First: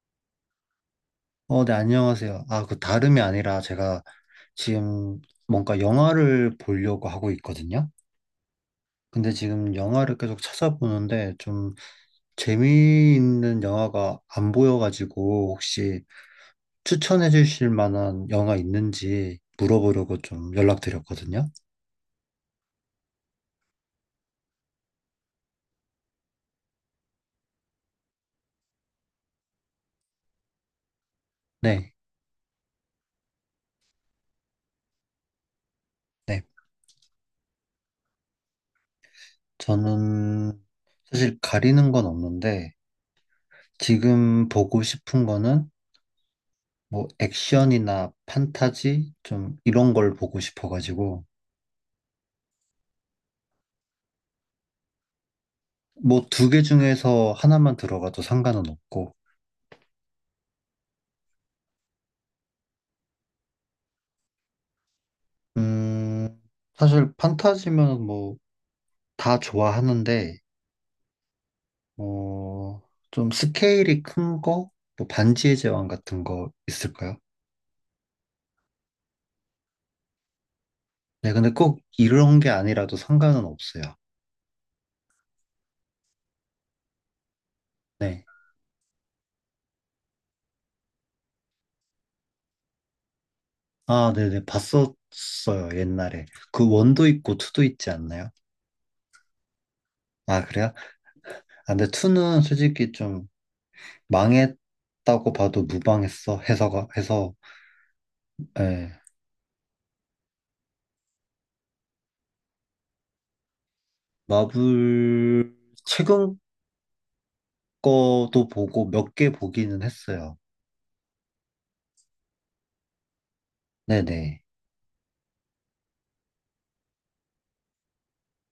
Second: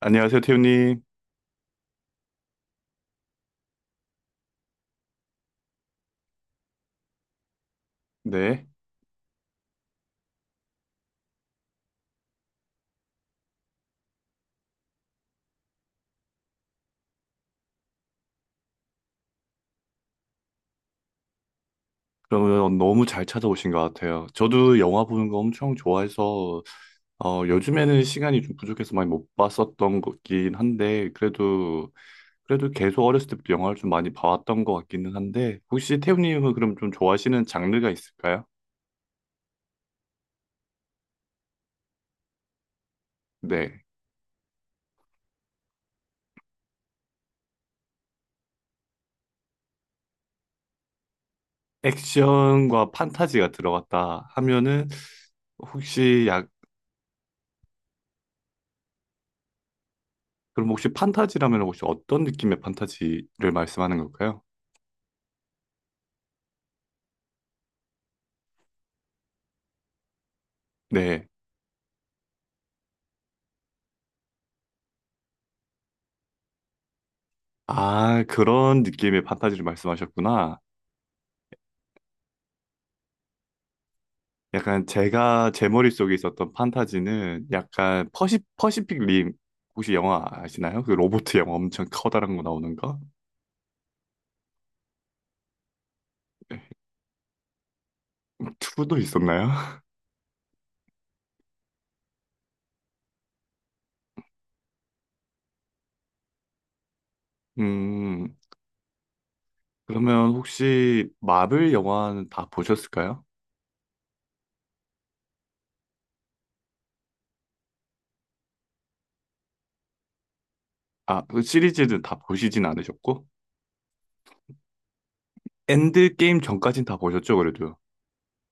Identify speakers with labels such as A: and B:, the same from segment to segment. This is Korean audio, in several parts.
A: 안녕하세요, 태우님.
B: 어, 네, 안녕하세요. 아, 그 다름이 아니라 제가 지금 뭔가 영화를 보려고 하고 있거든요.
A: 네.
B: 근데 지금 영화를 계속 찾아보는데 좀 재미있는 영화가 안 보여가지고 혹시 추천해 주실 만한 영화 있는지 물어보려고 좀 연락드렸거든요.
A: 그러면 너무 잘 찾아오신 것 같아요. 저도 영화 보는 거 엄청 좋아해서, 요즘에는 시간이 좀 부족해서 많이 못 봤었던 것긴 한데, 그래도,
B: 네,
A: 그래도 계속 어렸을 때부터 영화를 좀 많이 봐왔던 것 같기는 한데, 혹시
B: 네.
A: 태우님은 그럼 좀 좋아하시는 장르가 있을까요?
B: 저는 사실 가리는 건 없는데
A: 네.
B: 지금 보고 싶은 거는 뭐 액션이나 판타지 좀 이런 걸 보고 싶어가지고
A: 액션과 판타지가 들어갔다 하면은,
B: 뭐
A: 혹시 약,
B: 두 개 중에서 하나만 들어가도 상관은 없고,
A: 그럼 혹시 판타지라면 혹시 어떤 느낌의 판타지를 말씀하는 걸까요?
B: 음, 사실 판타지면 뭐 다 좋아하는데,
A: 네.
B: 어, 좀 스케일이 큰 거, 뭐 반지의 제왕 같은 거 있을까요?
A: 아, 그런 느낌의 판타지를 말씀하셨구나.
B: 네, 근데 꼭 이런 게 아니라도 상관은 없어요.
A: 약간 제가 제 머릿속에 있었던 판타지는 약간
B: 네.
A: 퍼시픽 림 혹시 영화 아시나요? 그 로보트 영화 엄청 커다란 거 나오는 거?
B: 아, 네네, 봤었어요, 옛날에. 그 원도 있고 투도 있지 않나요?
A: 2도 있었나요?
B: 아, 그래요? 아, 근데 투는 솔직히 좀 망했다고 봐도 무방했어, 해서가, 해서.
A: 음,
B: 예.
A: 그러면 혹시 마블 영화는 다 보셨을까요?
B: 마블 최근 거도 보고 몇 개 보기는 했어요.
A: 아, 그 시리즈는 다 보시진 않으셨고?
B: 네네.
A: 엔드게임 전까진 다 보셨죠, 그래도?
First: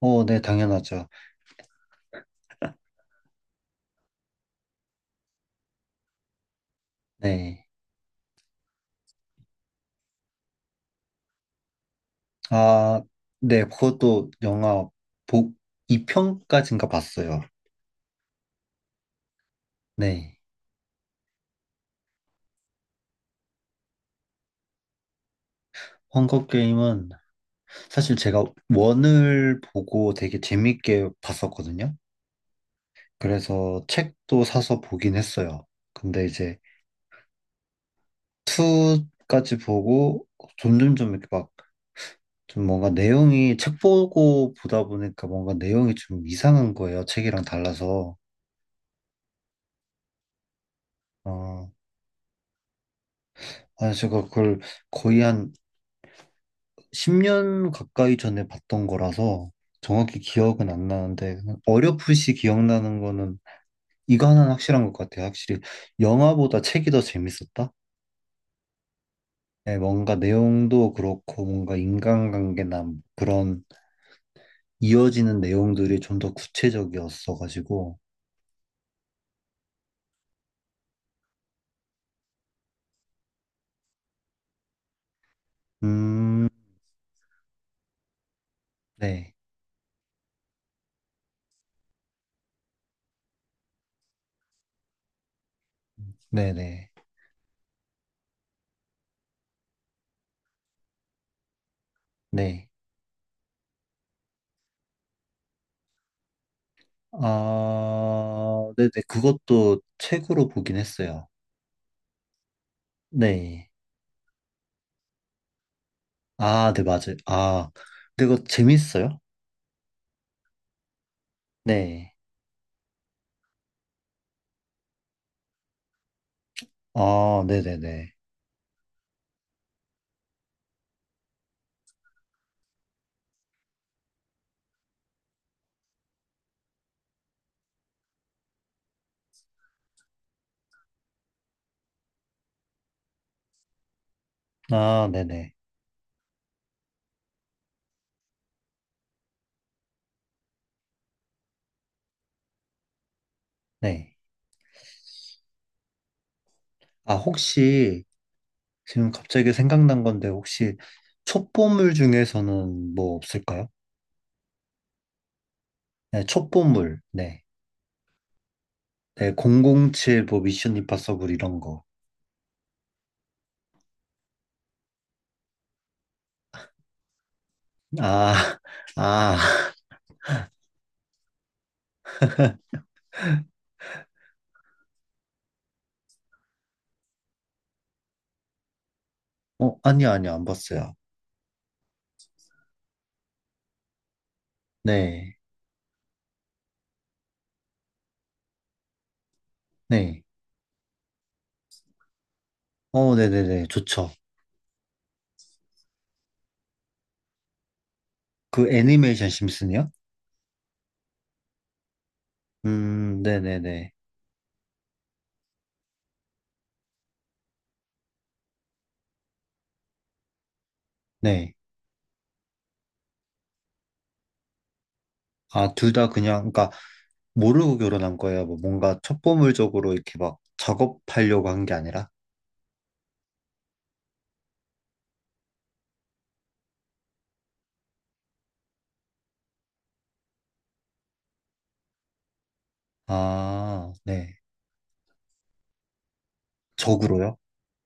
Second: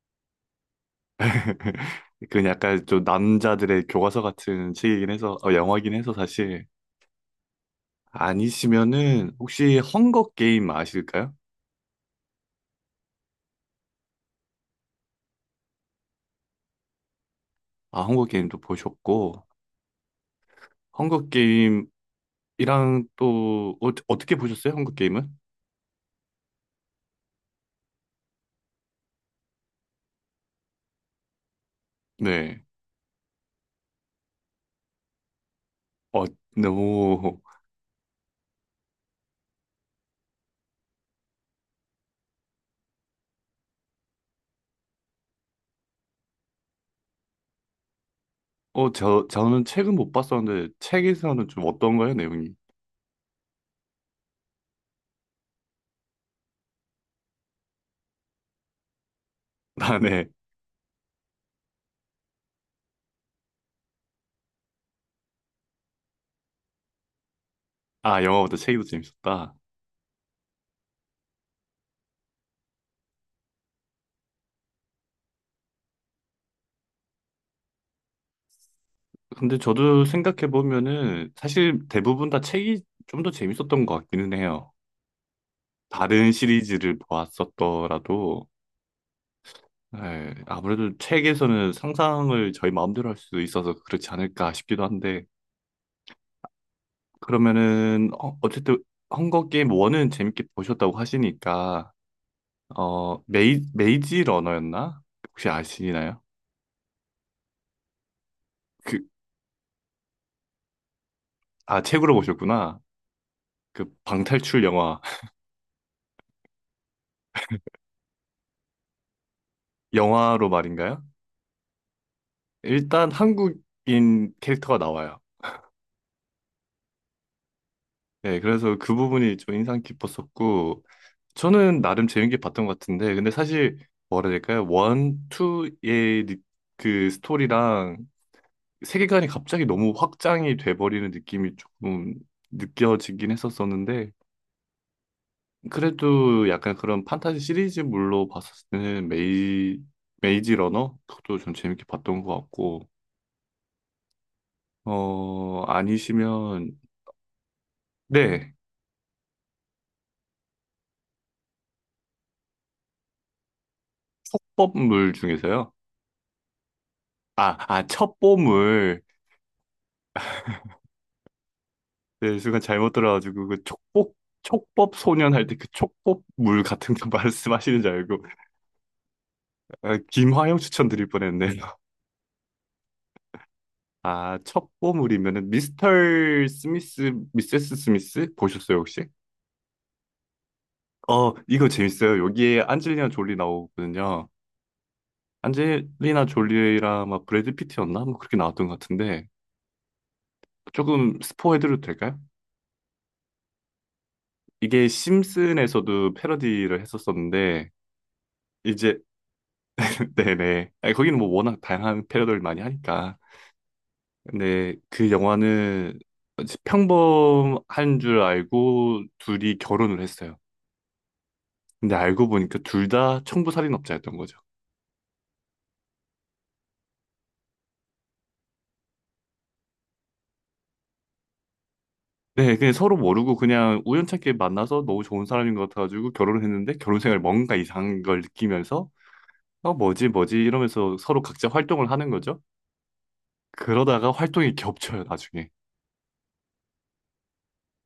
B: 어, 네, 당연하죠.
A: 그 약간 좀 남자들의 교과서 같은 책이긴 해서, 영화긴 해서 사실.
B: 네.
A: 아니시면은 혹시 헝거 게임 아실까요?
B: 아, 네, 그것도 영화 보, 2편까지인가 봤어요.
A: 아, 헝거 게임도 보셨고
B: 네.
A: 헝거 게임이랑 또 어떻게 보셨어요? 헝거 게임은?
B: 헝거 게임은 사실 제가 원을 보고 되게 재밌게 봤었거든요.
A: 네.
B: 그래서 책도 사서 보긴 했어요.
A: 어,
B: 근데 이제
A: 너무
B: 2까지 보고 점점점 이렇게 막 좀 뭔가 내용이 책 보고 보다 보니까 뭔가 내용이 좀 이상한 거예요. 책이랑 달라서.
A: 저는 책은 못 봤었는데 책에서는 좀
B: 어,
A: 어떤가요, 내용이?
B: 아, 제가 그걸 거의 한 10년 가까이 전에 봤던 거라서
A: 아,
B: 정확히
A: 네.
B: 기억은 안 나는데 그냥 어렴풋이 기억나는 거는 이거 하나는 확실한 것 같아요. 확실히 영화보다 책이 더 재밌었다?
A: 아, 영화보다 책이 더 재밌었다.
B: 네, 뭔가 내용도 그렇고 뭔가 인간관계나 그런 이어지는 내용들이 좀 더 구체적이었어가지고
A: 근데 저도 생각해 보면은 사실 대부분 다 책이 좀 더 재밌었던 것 같기는 해요. 다른
B: 음,
A: 시리즈를 보았었더라도
B: 네,
A: 네, 아무래도 책에서는 상상을 저희 마음대로 할 수도 있어서 그렇지 않을까 싶기도 한데,
B: 네네, 네.
A: 그러면은, 헝거 게임 1은 재밌게 보셨다고 하시니까,
B: 네.
A: 메이지 러너였나? 혹시 아시나요?
B: 아, 네네.
A: 그,
B: 그것도 책으로 보긴 했어요.
A: 아, 책으로 보셨구나.
B: 네.
A: 그 방탈출 영화.
B: 아, 네, 맞아요. 아, 근데 그거 재밌어요?
A: 영화로 말인가요?
B: 네.
A: 일단 한국인 캐릭터가 나와요.
B: 아, 네네네.
A: 네, 그래서 그 부분이 좀 인상 깊었었고, 저는 나름 재밌게 봤던 것 같은데, 근데 사실 뭐라 해야 될까요? 그 스토리랑 세계관이 갑자기 너무 확장이 돼버리는 느낌이 조금 느껴지긴 했었었는데,
B: 아, 네네.
A: 그래도 약간 그런 판타지 시리즈물로 봤을 때는 메이지 러너? 그것도 좀 재밌게 봤던 것 같고,
B: 네.
A: 아니시면,
B: 아, 혹시
A: 네,
B: 지금 갑자기 생각난 건데, 혹시 첩보물 중에서는 뭐 없을까요?
A: 촉법물 중에서요.
B: 네, 첩보물. 네.
A: 아, 아, 첩보물.
B: 네, 007, 뭐, 미션 임파서블 이런 거.
A: 네, 순간 잘못 들어가지고 그 촉법 소년 할 때 그 촉법 물 같은 거 말씀하시는 줄 알고
B: 아, 아,
A: 아, 김화영 추천드릴 뻔했네. 요 아, 첩보물이면은 미스터 스미스, 미세스 스미스 보셨어요, 혹시?
B: 어, 아니요, 아니요, 안 봤어요.
A: 이거 재밌어요. 여기에 안젤리나 졸리 나오거든요.
B: 네,
A: 안젤리나 졸리랑 막 브래드 피트였나? 뭐 그렇게 나왔던 것 같은데
B: 네.
A: 조금 스포해드려도 될까요?
B: 어, 네네네. 좋죠.
A: 이게 심슨에서도 패러디를 했었었는데
B: 그
A: 이제
B: 애니메이션 심슨이요?
A: 네네. 아니, 거기는 뭐 워낙 다양한 패러디를 많이 하니까.
B: 네네네.
A: 근데 그 영화는 평범한 줄 알고 둘이 결혼을 했어요.
B: 네.
A: 근데 알고 보니까 둘 다 청부살인업자였던 거죠.
B: 아, 둘 다 그냥, 그러니까 모르고 결혼한 거예요. 뭐 뭔가 첩보물적으로 이렇게 막 작업하려고 한 게 아니라.
A: 네, 그냥 서로 모르고 그냥 우연찮게 만나서 너무 좋은 사람인 것 같아가지고 결혼을 했는데 결혼 생활 뭔가 이상한 걸 느끼면서 어 뭐지 뭐지 이러면서 서로 각자 활동을 하는 거죠.
B: 아,
A: 그러다가
B: 네.
A: 활동이 겹쳐요 나중에.
B: 적으로요?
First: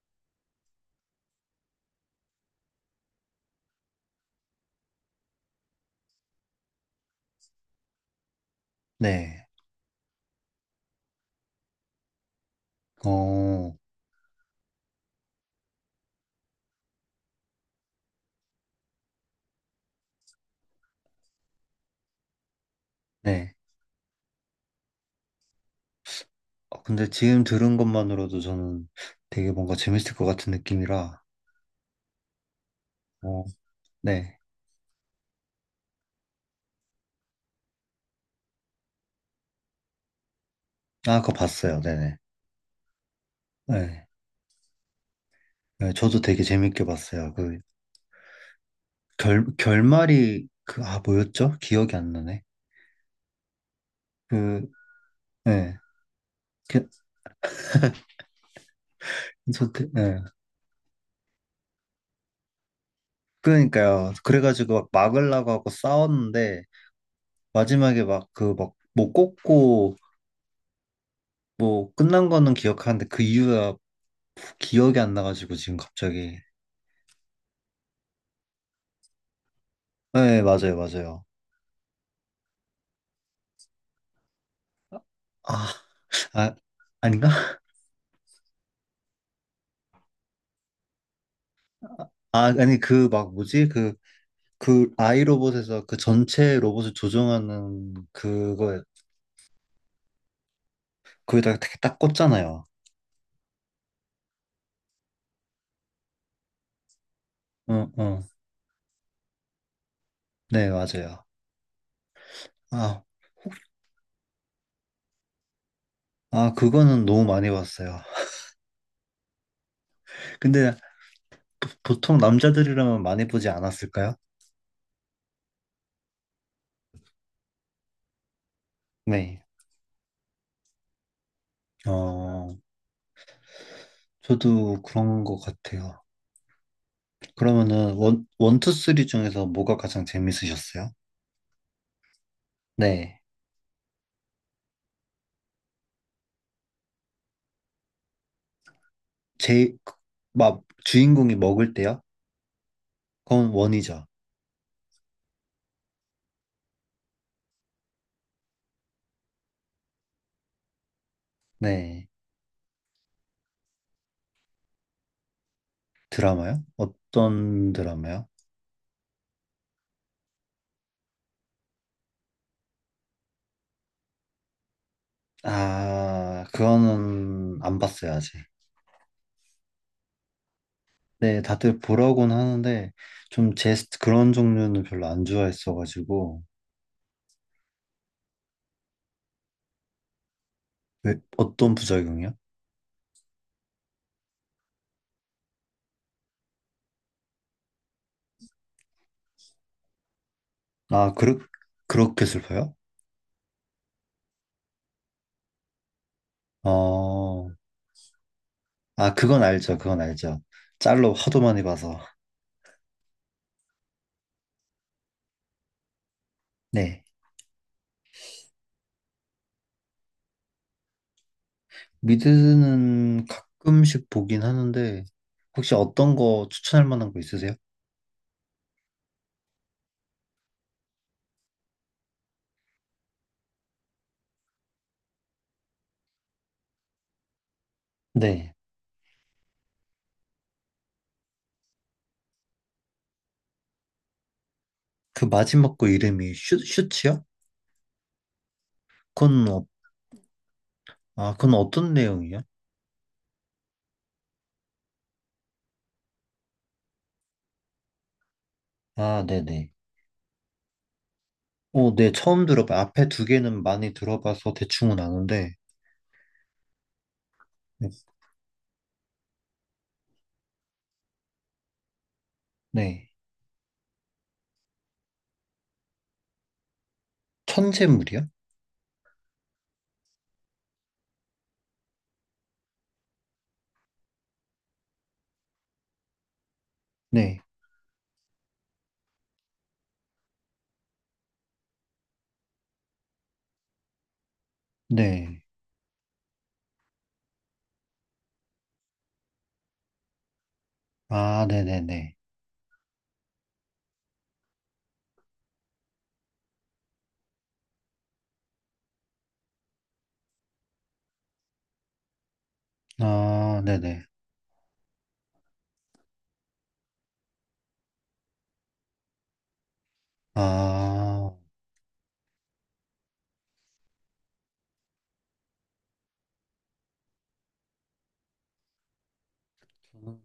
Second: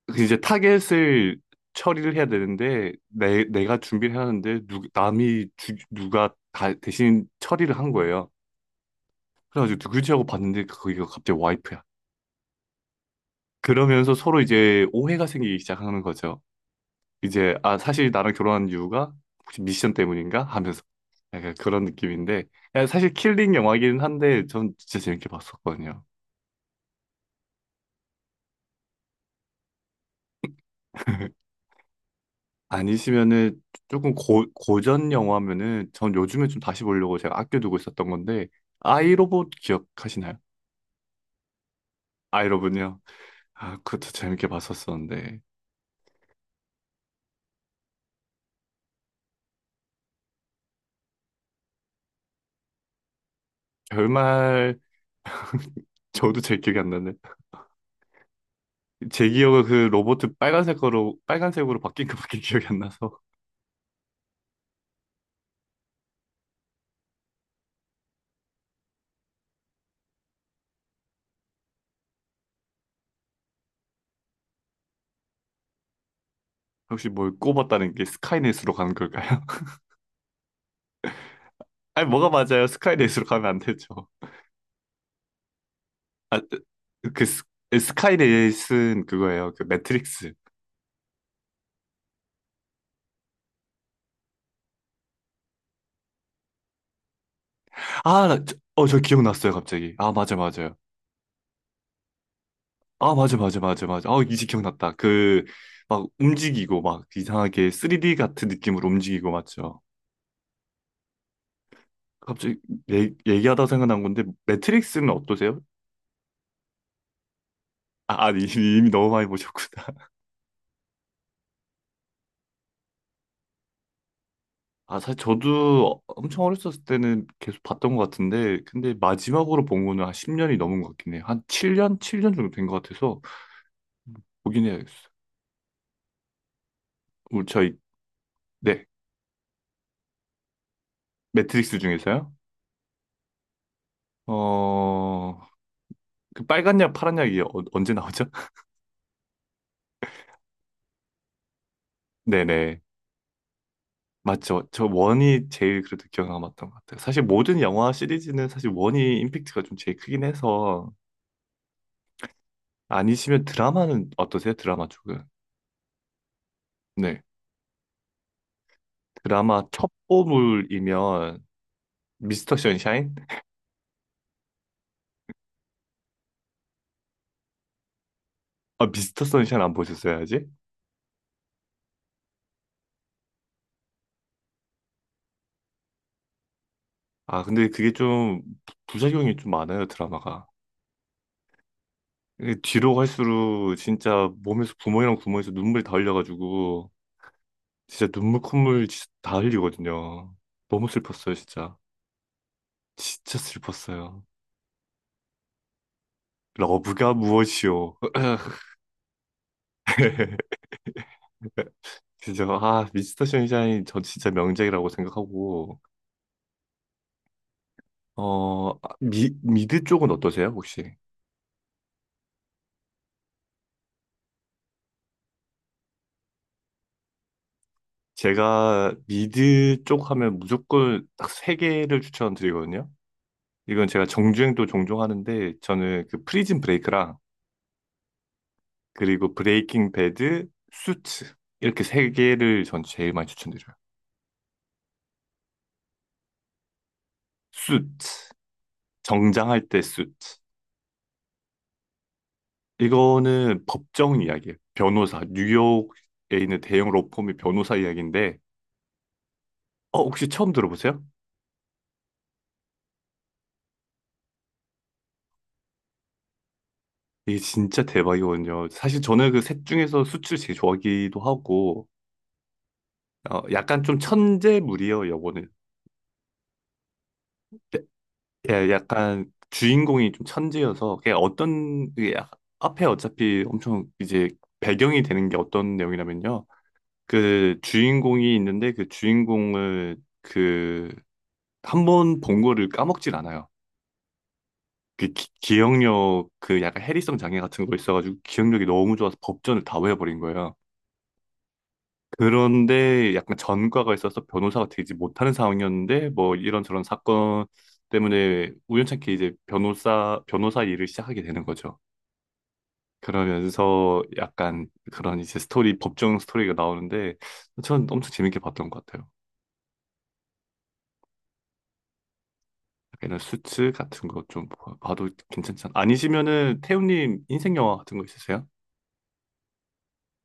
A: 그 이제 타겟을 처리를 해야 되는데 내 내가 준비를 해는데 누가 다 대신 처리를 한 거예요.
B: 네.
A: 그래가지고 누구지 하고 봤는데 거기가 갑자기 와이프야.
B: 어,
A: 그러면서 서로 이제 오해가 생기기 시작하는 거죠. 이제 아 사실 나랑 결혼한 이유가 혹시 미션 때문인가 하면서 약간 그런 느낌인데 야, 사실 킬링
B: 네.
A: 영화이긴 한데 전 진짜 재밌게 봤었거든요.
B: 근데 지금 들은 것만으로도 저는 되게 뭔가 재밌을 것 같은 느낌이라. 어,
A: 아니시면은 조금
B: 네.
A: 고전 영화면은 전 요즘에 좀 다시 보려고 제가 아껴두고 있었던 건데 아이로봇 기억하시나요?
B: 아, 그거 봤어요. 네네.
A: 아이로봇요? 아
B: 네.
A: 그것도 재밌게 봤었었는데
B: 네, 저도 되게 재밌게 봤어요. 그 결, 결말이 그, 아, 뭐였죠? 기억이 안 나네. 그,
A: 결말
B: 네.
A: 저도 제 기억이 안 나네. 제 기억은
B: 저,
A: 그 로봇
B: 예.
A: 빨간색으로 바뀐 것밖에 기억이 안 나서
B: 그러니까요. 그래가지고 막 막으려고 하고 싸웠는데, 마지막에 막 그 막 못 꽂고 뭐 끝난 거는 기억하는데 그 이유가 기억이 안 나가지고 지금 갑자기.
A: 혹시 뭘 꼽았다는 게 스카이넷으로 가는 걸까요?
B: 네, 맞아요, 맞아요.
A: 아니 뭐가 맞아요? 스카이넷으로 가면 안 되죠.
B: 아,
A: 아,
B: 아,
A: 그
B: 아닌가?
A: 스, 스카이넷은 그거예요. 그 매트릭스.
B: 아, 아니 그 막 뭐지? 그, 그 아이로봇에서 그 전체 로봇을 조종하는 그거,
A: 저 기억났어요, 갑자기. 아, 맞아, 맞아요.
B: 거기다가 되게 딱 꽂잖아요.
A: 아, 맞아, 맞아, 맞아, 맞아. 아, 이제 기억났다. 그, 막 움직이고, 막 이상하게
B: 응,
A: 3D
B: 응.
A: 같은 느낌으로 움직이고, 맞죠?
B: 네, 맞아요.
A: 갑자기
B: 아,
A: 얘기하다 생각난 건데, 매트릭스는 어떠세요?
B: 아, 그거는 너무 많이 봤어요.
A: 아, 아니, 이미 너무 많이 보셨구나.
B: 근데 보통 남자들이라면 많이 보지 않았을까요?
A: 아, 사실 저도 엄청 어렸었을 때는 계속 봤던 것 같은데, 근데
B: 네.
A: 마지막으로 본 거는 한 10년이 넘은 것 같긴 해요. 한 7년? 7년 정도
B: 어,
A: 된 것 같아서, 보긴
B: 저도
A: 해야겠어요.
B: 그런 것 같아요.
A: 우리 저희,
B: 그러면은 원, 원, 투,
A: 네,
B: 쓰리 중에서 뭐가 가장 재밌으셨어요?
A: 매트릭스 중에서요?
B: 네.
A: 어, 그 빨간 약, 파란 약이 언제 나오죠?
B: 제, 막 주인공이 먹을 때요?
A: 네네.
B: 그건 원이죠.
A: 맞죠. 저 원이 제일 그래도 기억 남았던 것 같아요. 사실 모든 영화 시리즈는 사실 원이 임팩트가 좀 제일 크긴 해서
B: 네.
A: 아니시면 드라마는 어떠세요? 드라마 쪽은.
B: 드라마요?
A: 네.
B: 어떤 드라마요?
A: 드라마 첩보물이면 미스터 선샤인?
B: 아, 그거는 안 봤어요, 아직.
A: 아, 미스터 선샤인 안 보셨어야지.
B: 네, 다들 보라고는 하는데, 좀 그런 종류는 별로 안 좋아했어가지고,
A: 아, 근데 그게 좀 부작용이 좀 많아요, 드라마가.
B: 왜, 어떤 부작용이요?
A: 이게 뒤로 갈수록 진짜 몸에서 구멍이랑 구멍에서 눈물이 다 흘려가지고 진짜 눈물 콧물 진짜 다 흘리거든요. 너무
B: 아,
A: 슬펐어요,
B: 그렇,
A: 진짜.
B: 그렇게 슬퍼요?
A: 진짜 슬펐어요. 러브가
B: 어,
A: 무엇이오?
B: 아, 그건 알죠. 그건 알죠. 짤로 하도 많이 봐서.
A: 진짜 아 미스터 션샤인 저 진짜 명작이라고 생각하고
B: 네.
A: 미드 쪽은 어떠세요 혹시?
B: 미드는 가끔씩 보긴 하는데, 혹시 어떤 거 추천할 만한 거 있으세요?
A: 제가 미드 쪽 하면 무조건 딱 세 개를 추천드리거든요. 이건 제가 정주행도 종종 하는데 저는 그 프리즌 브레이크랑
B: 네.
A: 그리고 브레이킹 배드, 수트 이렇게 세 개를 전 제일 많이 추천드려요.
B: 그 마지막 거 이름이 슈, 슈츠요?
A: 수트
B: 그건,
A: 정장할 때 수트
B: 아, 그건 어떤 내용이요?
A: 이거는 법정 이야기예요. 변호사. 뉴욕에 있는 대형 로펌의 변호사 이야기인데,
B: 아, 네네.
A: 어, 혹시 처음 들어보세요?
B: 어, 네. 처음 들어봐. 앞에 두 개는 많이 들어봐서 대충은 아는데,
A: 이게 진짜 대박이거든요. 사실 저는 그 셋 중에서 수출 제일 좋아하기도 하고,
B: 네.
A: 약간 좀 천재물이에요, 요거는. 예,
B: 천재물이요?
A: 예, 약간 주인공이 좀 천재여서, 그냥 어떤, 앞에 어차피 엄청 이제 배경이 되는 게 어떤 내용이냐면요.
B: 네.
A: 그 주인공이 있는데 그 주인공을 그, 한 번 본 거를 까먹질 않아요. 그
B: 네.
A: 기억력 그 약간 해리성 장애 같은 거 있어가지고 기억력이 너무 좋아서 법전을 다 외워버린 거야.
B: 아, 네네네.
A: 그런데 약간 전과가 있어서 변호사가 되지 못하는 상황이었는데 뭐 이런저런 사건 때문에 우연찮게 이제 변호사 일을 시작하게 되는 거죠.
B: 아,
A: 그러면서
B: 네네.
A: 약간 그런 이제 스토리 법정 스토리가 나오는데 전 엄청 재밌게 봤던 것 같아요.
B: 아,
A: 약간 이런 수츠 같은 거 좀 봐도 괜찮지 않... 아니시면은 태우님 인생 영화 같은 거 있으세요?
B: 저는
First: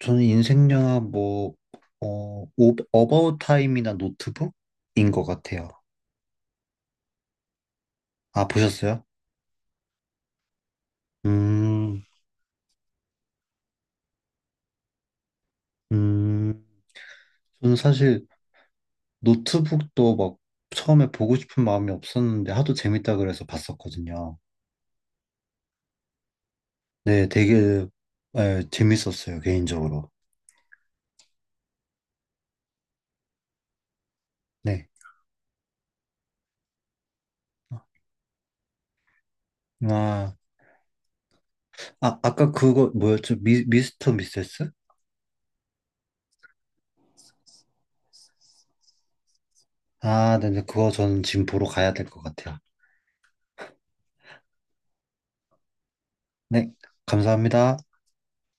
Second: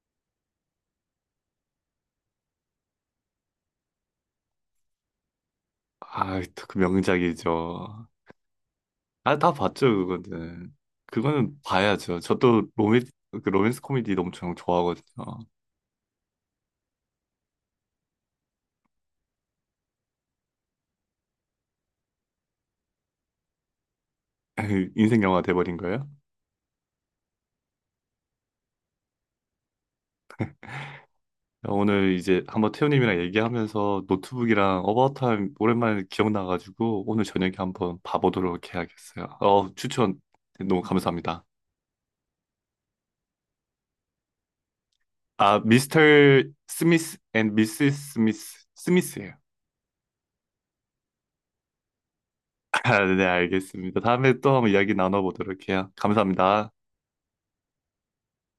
B: 저는 인생 영화 뭐, 어, 오, 어바웃 타임이나 노트북인 것 같아요.
A: 아, 또그 명작이죠.
B: 아, 보셨어요?
A: 아, 다 봤죠, 그거는. 그거는
B: 음,
A: 봐야죠. 그 로맨스 코미디 엄청 좋아하거든요.
B: 음, 저는 사실 노트북도 막 처음에 보고 싶은 마음이 없었는데 하도 재밌다 그래서 봤었거든요.
A: 인생 영화 돼버린 거예요?
B: 네, 되게 예, 재밌었어요, 개인적으로.
A: 오늘 이제 한번 태우님이랑 얘기하면서 노트북이랑
B: 네.
A: 어바웃 타임 오랜만에 기억나가지고 오늘 저녁에 한번 봐보도록 해야겠어요. 어, 추천
B: 아,
A: 너무 감사합니다.
B: 아, 아까 그거 뭐였죠? 미, 미스터 미세스?
A: 아, 미스터 스미스 앤 미스 스미스, 스미스예요.
B: 아, 네네, 그거 저는 지금 보러 가야 될 것 같아요.
A: 아, 네, 알겠습니다. 다음에 또 한번 이야기 나눠보도록 해요. 감사합니다.
B: 네, 감사합니다.